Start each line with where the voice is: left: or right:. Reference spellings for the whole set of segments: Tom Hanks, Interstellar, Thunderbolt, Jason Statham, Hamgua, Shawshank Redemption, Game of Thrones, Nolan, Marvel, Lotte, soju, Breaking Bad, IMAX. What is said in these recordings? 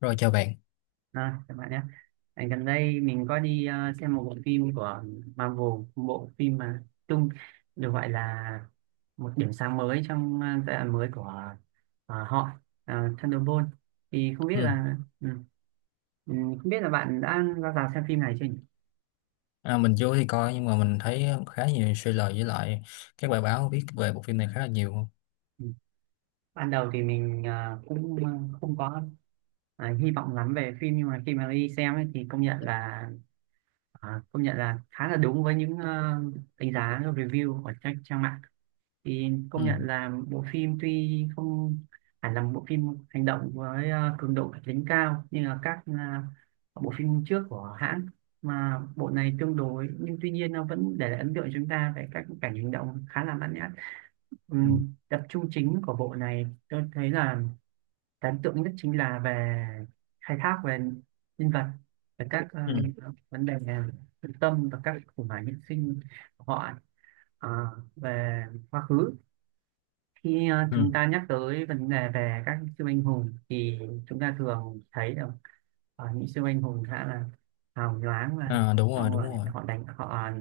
left: Rồi chào bạn.
right: Các bạn nhé. Gần đây mình có đi xem một bộ phim của Marvel, một bộ phim mà tung được gọi là một điểm sáng mới trong giai đoạn mới của ờ, họ Thunderbolt. Thì không biết
left: Ừ.
right: là ừ, không biết là bạn đã ra rạp xem phim này chưa nhỉ?
left: À, mình vô thì coi nhưng mà mình thấy khá nhiều trailer với lại các bài báo viết về bộ phim này khá là nhiều.
right: Ừ. Ban đầu thì mình cũng không có hy vọng lắm về phim, nhưng mà khi mà đi xem ấy, thì công nhận là, công nhận là khá là đúng với những đánh giá review của các trang mạng. Thì
left: Ừ.
right: công nhận là bộ phim tuy không hẳn là một bộ phim hành động với cường độ kịch tính cao như là các bộ phim trước của hãng, mà bộ này tương đối, nhưng tuy nhiên nó vẫn để lại ấn tượng cho chúng ta về các cảnh hành động khá là mãn nhãn.
left: Ừ.
right: Tập trung chính của bộ này tôi thấy là ấn tượng nhất chính là về khai thác về nhân vật, về các
left: Ừ.
right: vấn đề thực tâm và các khủng hoảng nhân sinh của họ. Ờ, về quá khứ, khi chúng
left: Ừ.
right: ta nhắc tới vấn đề về các siêu anh hùng thì chúng ta thường thấy được những siêu anh hùng khá là hào nhoáng và
left: À, đúng rồi,
right: xong
left: đúng
right: rồi
left: rồi.
right: họ đánh họ,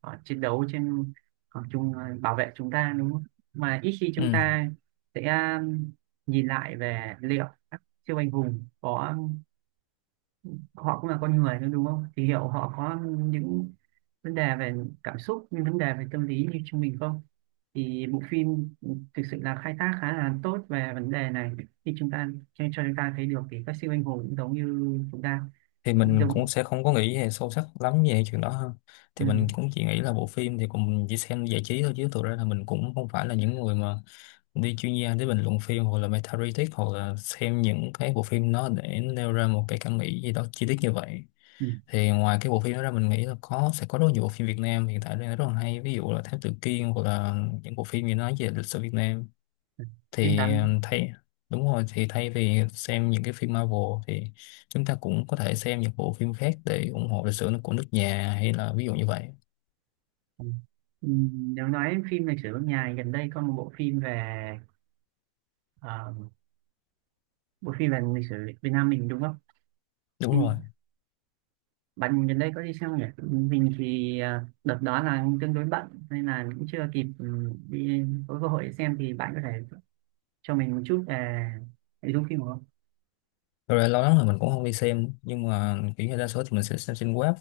right: họ chiến đấu trên, họ chung bảo vệ chúng ta đúng không, mà ít khi chúng
left: Ừ.
right: ta sẽ nhìn lại về liệu các siêu anh hùng có, họ cũng là con người thôi đúng không, thì liệu họ có những vấn đề về cảm xúc, những vấn đề về tâm lý như chúng mình không. Thì bộ phim thực sự là khai thác khá là tốt về vấn đề này, khi chúng ta cho chúng ta thấy được thì các siêu anh hùng cũng giống như chúng ta,
left: Thì
right: cũng
left: mình
right: giống
left: cũng sẽ không có nghĩ về sâu sắc lắm về chuyện đó ha.
right: ừ,
left: Thì mình cũng chỉ nghĩ là bộ phim thì cũng chỉ xem giải trí thôi, chứ thực ra là mình cũng không phải là những người mà đi chuyên gia để bình luận phim hoặc là meta critic, hoặc là xem những cái bộ phim nó để nêu ra một cái cảm nghĩ gì đó chi tiết như vậy.
right: ừ,
left: Thì ngoài cái bộ phim đó ra, mình nghĩ là có sẽ có rất nhiều bộ phim Việt Nam hiện tại đang rất là hay, ví dụ là Thám Tử Kiên hoặc là những bộ phim gì nói về lịch sử Việt Nam
right: phim
left: thì
right: tám
left: thay đúng rồi, thì thay vì xem những cái phim Marvel thì chúng ta cũng có thể xem những bộ phim khác để ủng hộ lịch sử của nước nhà, hay là ví dụ như vậy.
right: ừ. Ừ, nếu nói phim lịch sử nước nhà gần đây có một bộ phim về, ờ, bộ phim về lịch sử Việt Nam mình đúng không,
left: Đúng rồi.
right: phim. Bạn gần đây có đi xem không nhỉ? Mình thì đợt đó là tương đối bận nên là cũng chưa kịp, đi có cơ hội để xem. Thì bạn có thể cho mình một chút về nội dung phim được không?
left: Thật ra lâu lắm rồi mình cũng không đi xem, nhưng mà kiểu như đa số thì mình sẽ xem trên web.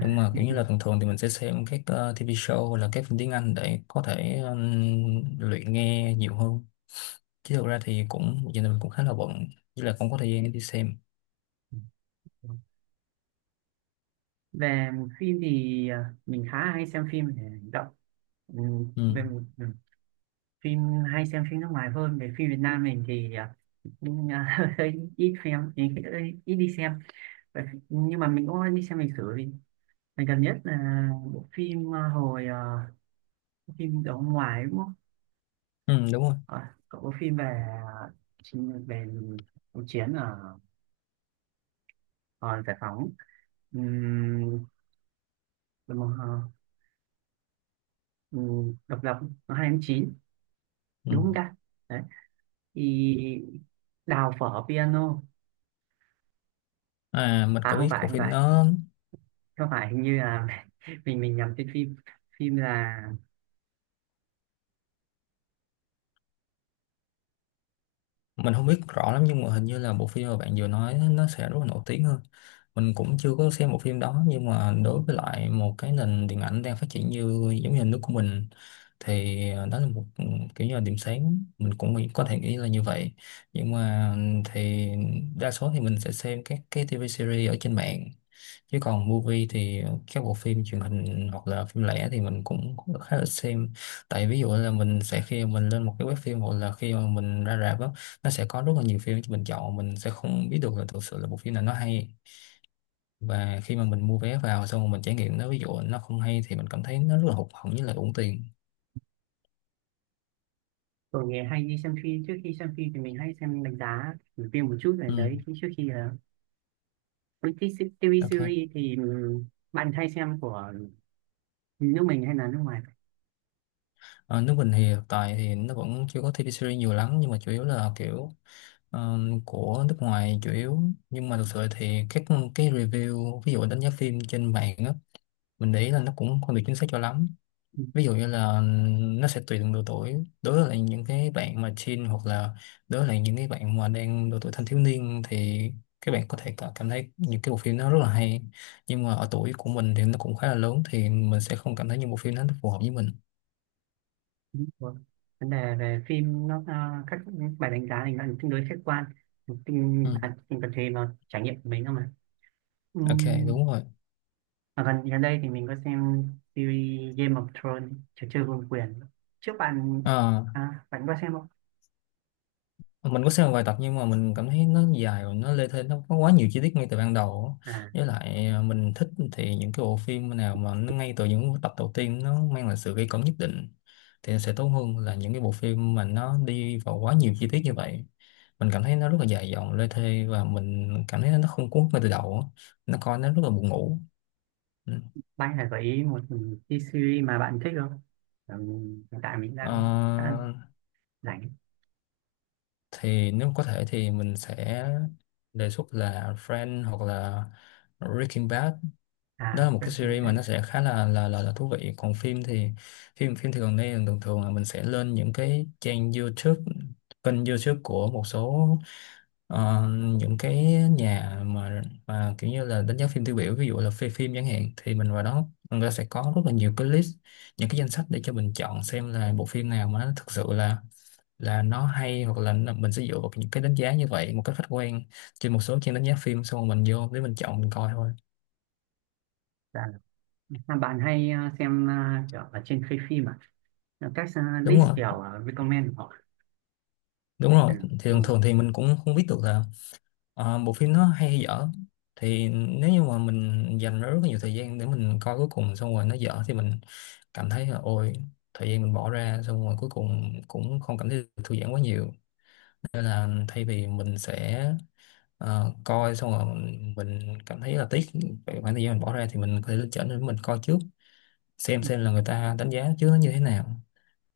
left: Nhưng mà kiểu như là thường thường thì mình sẽ xem các TV show hoặc là các phim tiếng Anh để có thể luyện nghe nhiều hơn, chứ thực ra thì cũng giờ này mình cũng khá là bận, chứ là không có thời gian để đi xem.
right: về phim thì mình khá hay xem phim để hành động. Ừ,
left: Ừ.
right: về phim, hay xem phim nước ngoài hơn, về phim Việt Nam mình thì hơi ít xem, ít đi xem. Vậy- nhưng mà mình cũng đi xem lịch sử, vì mình gần nhất là bộ phim phim đó ngoài đúng không,
left: Ừ, đúng rồi.
right: cậu có phim về, phim về cuộc chiến ở giải phóng, ừm, đúng không? Ờ, Độc lập, nó hai tháng chín
left: Ừ.
right: đúng không ta, đấy, thì đào phở piano.
left: À mình
right: À
left: có
right: không
left: biết
right: phải,
left: của
right: không
left: phim
right: phải,
left: đó.
right: không phải, hình như là mình nhầm tên phim, phim là,
left: Mình không biết rõ lắm nhưng mà hình như là bộ phim mà bạn vừa nói nó sẽ rất là nổi tiếng hơn. Mình cũng chưa có xem bộ phim đó, nhưng mà đối với lại một cái nền điện ảnh đang phát triển như giống như nước của mình thì đó là một kiểu như là điểm sáng, có thể nghĩ là như vậy. Nhưng mà thì đa số thì mình sẽ xem các cái TV series ở trên mạng, chứ còn movie thì các bộ phim truyền hình hoặc là phim lẻ thì mình cũng cũng khá là xem. Tại ví dụ là mình sẽ khi mình lên một cái web phim hoặc là khi mà mình ra rạp á, nó sẽ có rất là nhiều phim cho mình chọn, mình sẽ không biết được là thực sự là bộ phim nào nó hay. Và khi mà mình mua vé vào xong rồi mình trải nghiệm nó, ví dụ nó không hay thì mình cảm thấy nó rất là hụt hẫng với lại uổng tiền.
right: tôi nghe hay đi xem phim. Trước khi xem phim thì mình hay xem đánh giá review phim một chút về
left: Ừ.
right: đấy khi- trước khi là British TV
left: OK.
right: series thì bạn hay xem của nước mình hay là nước ngoài?
left: Ờ, nước mình thì hiện tại thì nó vẫn chưa có TV series nhiều lắm, nhưng mà chủ yếu là kiểu ờ, của nước ngoài chủ yếu. Nhưng mà thực sự thì các cái review, ví dụ đánh giá phim trên mạng á, mình để ý là nó cũng không được chính xác cho lắm.
right: Ừ,
left: Ví dụ như là nó sẽ tùy từng độ tuổi. Đối với lại những cái bạn mà teen hoặc là đối với lại những cái bạn mà đang độ tuổi thanh thiếu niên thì các bạn có thể cảm thấy những cái bộ phim nó rất là hay, nhưng mà ở tuổi của mình thì nó cũng khá là lớn thì mình sẽ không cảm thấy những bộ phim nó phù hợp với mình.
right: vâng. Vấn đề về phim nó, các bài đánh giá này nó tương đối khách quan, tình
left: Ừ.
right: tình tập thể vào trải nghiệm của mình không mà.
left: OK.
right: Ừm,
left: Đúng rồi.
right: mà gần gần đây thì mình có xem series Game of Thrones, trò chơi vương quyền, trước bạn
left: Ờ.
right: bạn có xem không?
left: Mình có xem một vài tập nhưng mà mình cảm thấy nó dài và nó lê thê, nó có quá nhiều chi tiết ngay từ ban đầu á.
right: à
left: Với lại mình thích thì những cái bộ phim nào mà nó ngay từ những tập đầu tiên nó mang lại sự gây cấn nhất định thì nó sẽ tốt hơn là những cái bộ phim mà nó đi vào quá nhiều chi tiết như vậy. Mình cảm thấy nó rất là dài dòng lê thê và mình cảm thấy nó không cuốn hút ngay từ đầu á. Nó coi nó rất là buồn ngủ. Ừ.
right: Bạn là gợi ý một cái series mà bạn thích không? Ừ, hiện tại mình đang khá
left: Ờ,
right: rảnh.
left: thì nếu có thể thì mình sẽ đề xuất là Friends hoặc là Breaking Bad. Đó
right: À,
left: là một cái
right: Breaking
left: series mà
right: Bad.
left: nó sẽ khá là thú vị. Còn phim thì phim phim thì gần đây thường thường là mình sẽ lên những cái trang YouTube, kênh YouTube của một số ờ, những cái nhà mà kiểu như là đánh giá phim tiêu biểu, ví dụ là phim phim chẳng hạn, thì mình vào đó người ta sẽ có rất là nhiều cái list, những cái danh sách để cho mình chọn xem là bộ phim nào mà nó thực sự là nó hay, hoặc là mình sẽ dựa vào những cái đánh giá như vậy một cách khách quan trên một số trang đánh giá phim, xong rồi mình vô để mình chọn mình coi thôi.
right: Dạ. Mà bạn hay xem kiểu ở trên khay phim các
left: Đúng
right: list
left: rồi.
right: kiểu recommend của họ?
left: Đúng rồi, thì
right: Ừ. Ừ.
left: thường thường thì mình cũng không biết được là bộ phim nó hay hay dở. Thì nếu như mà mình dành rất là nhiều thời gian để mình coi cuối cùng xong rồi nó dở thì mình cảm thấy là ôi, thời gian mình bỏ ra xong rồi cuối cùng cũng không cảm thấy được thư giãn quá nhiều. Nên là thay vì mình sẽ coi xong rồi mình cảm thấy là tiếc về khoảng thời gian mình bỏ ra, thì mình có thể lựa chọn để mình coi trước, xem là người ta đánh giá trước nó như thế nào.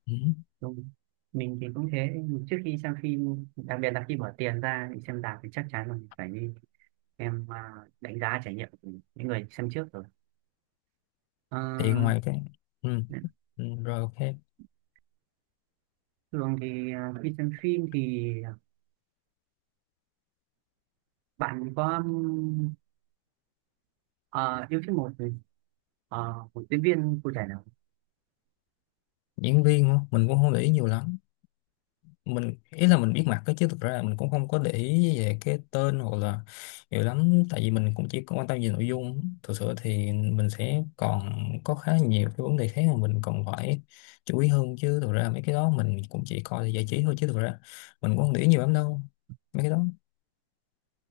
left: Ừ.
right: Đúng. Mình thì cũng thế, trước khi xem phim, đặc biệt là khi bỏ tiền ra để xem rạp thì chắc chắn là mình phải đi em đánh giá trải nghiệm của những người xem trước rồi. Ờ,
left: Thì ngoài cái ừ. Ừ, rồi OK.
right: thường thì khi xem phim thì bạn có ờ, yêu thích một một diễn viên cụ thể nào không?
left: Diễn viên hả? Mình cũng không để ý nhiều lắm. Mình ý là mình biết mặt đó, chứ thực ra là mình cũng không có để ý về cái tên hoặc là nhiều lắm, tại vì mình cũng chỉ quan tâm về nội dung. Thực sự thì mình sẽ còn có khá nhiều cái vấn đề khác mà mình còn phải chú ý hơn, chứ thực ra mấy cái đó mình cũng chỉ coi để giải trí thôi, chứ thực ra mình cũng không để ý nhiều lắm đâu mấy cái đó.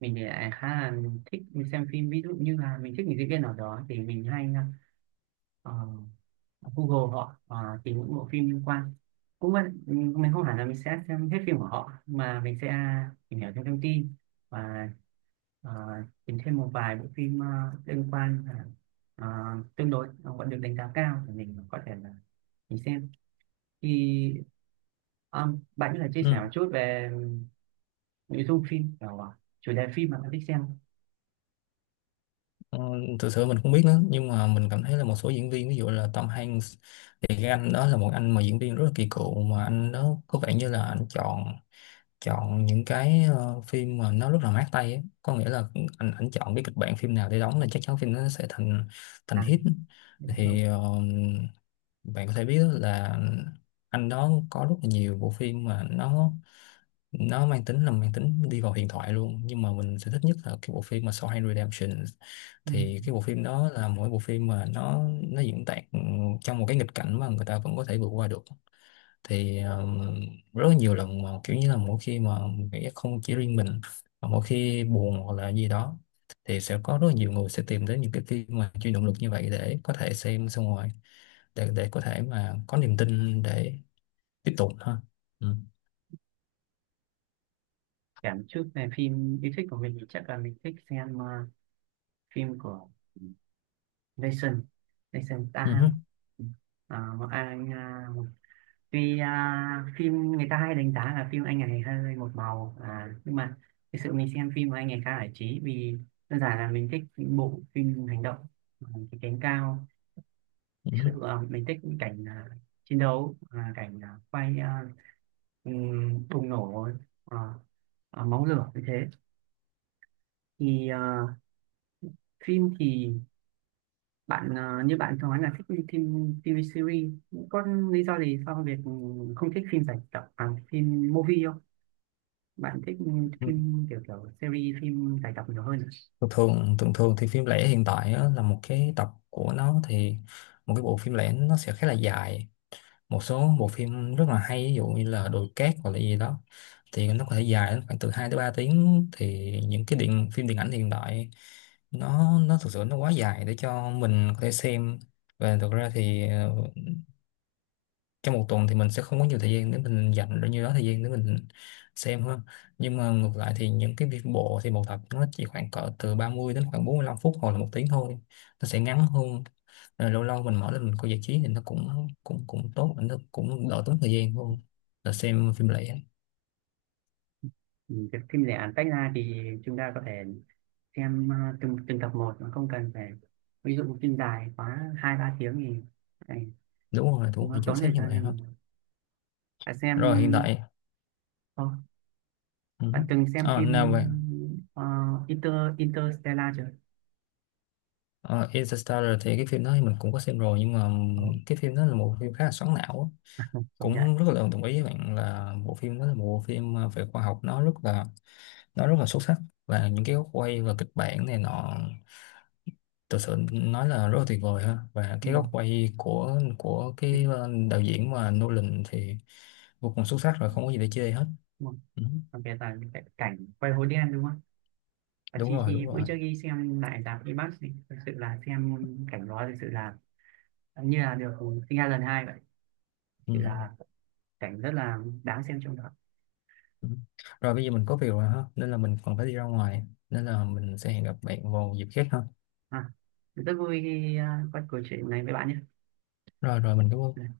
right: Mình thì lại khá là thích xem phim, ví dụ như là mình thích một diễn viên nào đó thì mình hay ờ, Google họ, tìm những bộ phim liên quan. Cũng vậy, ừ, mình không hẳn là mình sẽ xem hết phim của họ, mà mình sẽ tìm hiểu thêm thông tin, và ờ, tìm thêm một vài bộ phim liên quan, ờ, ờ, tương đối vẫn được đánh giá cao thì mình có thể là mình xem. Thì bạn có thể chia sẻ
left: Ừ.
right: một chút về nội dung phim, kiểu chủ đề phim mà bạn thích xem không?
left: Ờ, thực sự mình không biết nữa nhưng mà mình cảm thấy là một số diễn viên ví dụ là Tom Hanks thì cái anh đó là một anh mà diễn viên rất là kỳ cựu, mà anh đó có vẻ như là anh chọn chọn những cái phim mà nó rất là mát tay ấy. Có nghĩa là anh chọn cái kịch bản phim nào để đóng là chắc chắn phim nó sẽ thành thành
right: À
left: hit.
right: đúng rồi.
left: Thì ờ, bạn có thể biết là anh đó có rất là nhiều bộ phim mà nó mang tính là mang tính đi vào huyền thoại luôn, nhưng mà mình sẽ thích nhất là cái bộ phim mà Shawshank Redemption.
right: Ừ.
left: Thì cái bộ phim đó là mỗi bộ phim mà nó diễn tả trong một cái nghịch cảnh mà người ta vẫn có thể vượt qua được. Thì ờ, rất là nhiều lần mà kiểu như là mỗi khi mà nghĩ không chỉ riêng mình, mà mỗi khi buồn hoặc là gì đó thì sẽ có rất là nhiều người sẽ tìm đến những cái phim mà chuyên động lực như vậy để có thể xem xong rồi để có thể mà có niềm tin để tiếp tục ha. Ừ.
right: Kể một chút về phim yêu thích của mình thì chắc là mình thích xem phim của Jason Jason
left: Ừ. Hứ,
right: Statham. Ờ, một anh một, tuy phim người ta hay đánh giá là phim anh ấy hơi một màu, nhưng mà thực sự mình xem phim của anh ấy khá giải trí vì đơn giản là mình thích những bộ phim hành động, à, cái cánh cao.
left: ừ
right: Thực
left: hứ,
right: sự mình thích những cảnh chiến đấu, cảnh bùng nổ, à, máu lửa như thế. Thì phim thì bạn như bạn nói là thích phim TV series, có lý do gì sao việc không thích phim giải tập, phim movie không? Bạn thích
left: ừ.
right: phim kiểu, kiểu series, phim giải tập nhiều hơn à?
left: Thường thường thì phim lẻ hiện tại á, là một cái tập của nó thì một cái bộ phim lẻ nó sẽ khá là dài. Một số bộ phim rất là hay ví dụ như là Đồi Cát hoặc là gì đó thì nó có thể dài đến khoảng từ 2 tới 3 tiếng. Thì những cái điện phim điện ảnh hiện đại nó thực sự nó quá dài để cho mình có thể xem. Và thực ra thì ờ, trong một tuần thì mình sẽ không có nhiều thời gian để mình dành bao nhiêu đó thời gian để mình xem ha. Nhưng mà ngược lại thì những cái việc bộ thì một tập nó chỉ khoảng cỡ từ 30 đến khoảng 45 phút hoặc là một tiếng thôi, nó sẽ ngắn hơn. Rồi lâu lâu mình mở lên mình coi giải trí thì nó cũng cũng cũng tốt, nó cũng đỡ tốn thời gian hơn là xem phim lẻ.
right: Ừ, việc phim lẻ tách ra thì chúng ta có thể xem từng từng tập một mà không cần phải, ví dụ phim dài quá hai ba tiếng thì này,
left: Đúng rồi. Đúng rồi,
right: nó
left: chính
right: tốn
left: xác
right: thời
left: như
right: gian
left: vậy ha.
right: hơn. Bạn xem,
left: Rồi hiện tại
right: Ồ,
left: ừ.
right: bạn từng xem
left: À,
right: phim
left: nào về
right: ờ, Inter Interstellar chưa?
left: Ờ, Interstellar thì cái phim đó thì mình cũng có xem rồi nhưng mà
right: Ồ,
left: cái phim đó là một phim khá là xoắn não á.
right: công nhận.
left: Cũng rất là đồng ý với bạn là bộ phim đó là một bộ phim về khoa học, nó rất là xuất sắc. Và những cái góc quay và kịch bản này nọ thực sự nói là rất là tuyệt vời ha. Và cái góc quay của
right: Ừ.
left: cái đạo diễn mà Nolan thì vô cùng xuất sắc, rồi không có gì để chê hết.
right: Đúng không?
left: Ừ.
right: Còn bây giờ những cái cảnh quay hố đen đúng không? Và
left: Đúng
right: chi
left: rồi,
right: khi
left: đúng
right: bữa
left: rồi.
right: trước đi xem lại rạp IMAX thì thực sự là xem cảnh đó thực sự là như là được sinh ra lần hai vậy. Thực
left: Ừ.
right: sự là cảnh rất là đáng xem trong đó.
left: Ừ. Rồi bây giờ mình có việc rồi ha, nên là mình còn phải đi ra ngoài, nên là mình sẽ hẹn gặp bạn vào dịp khác ha.
right: À, rất vui khi có cuộc chuyện này với bạn nhé.
left: Rồi rồi mình cảm ơn.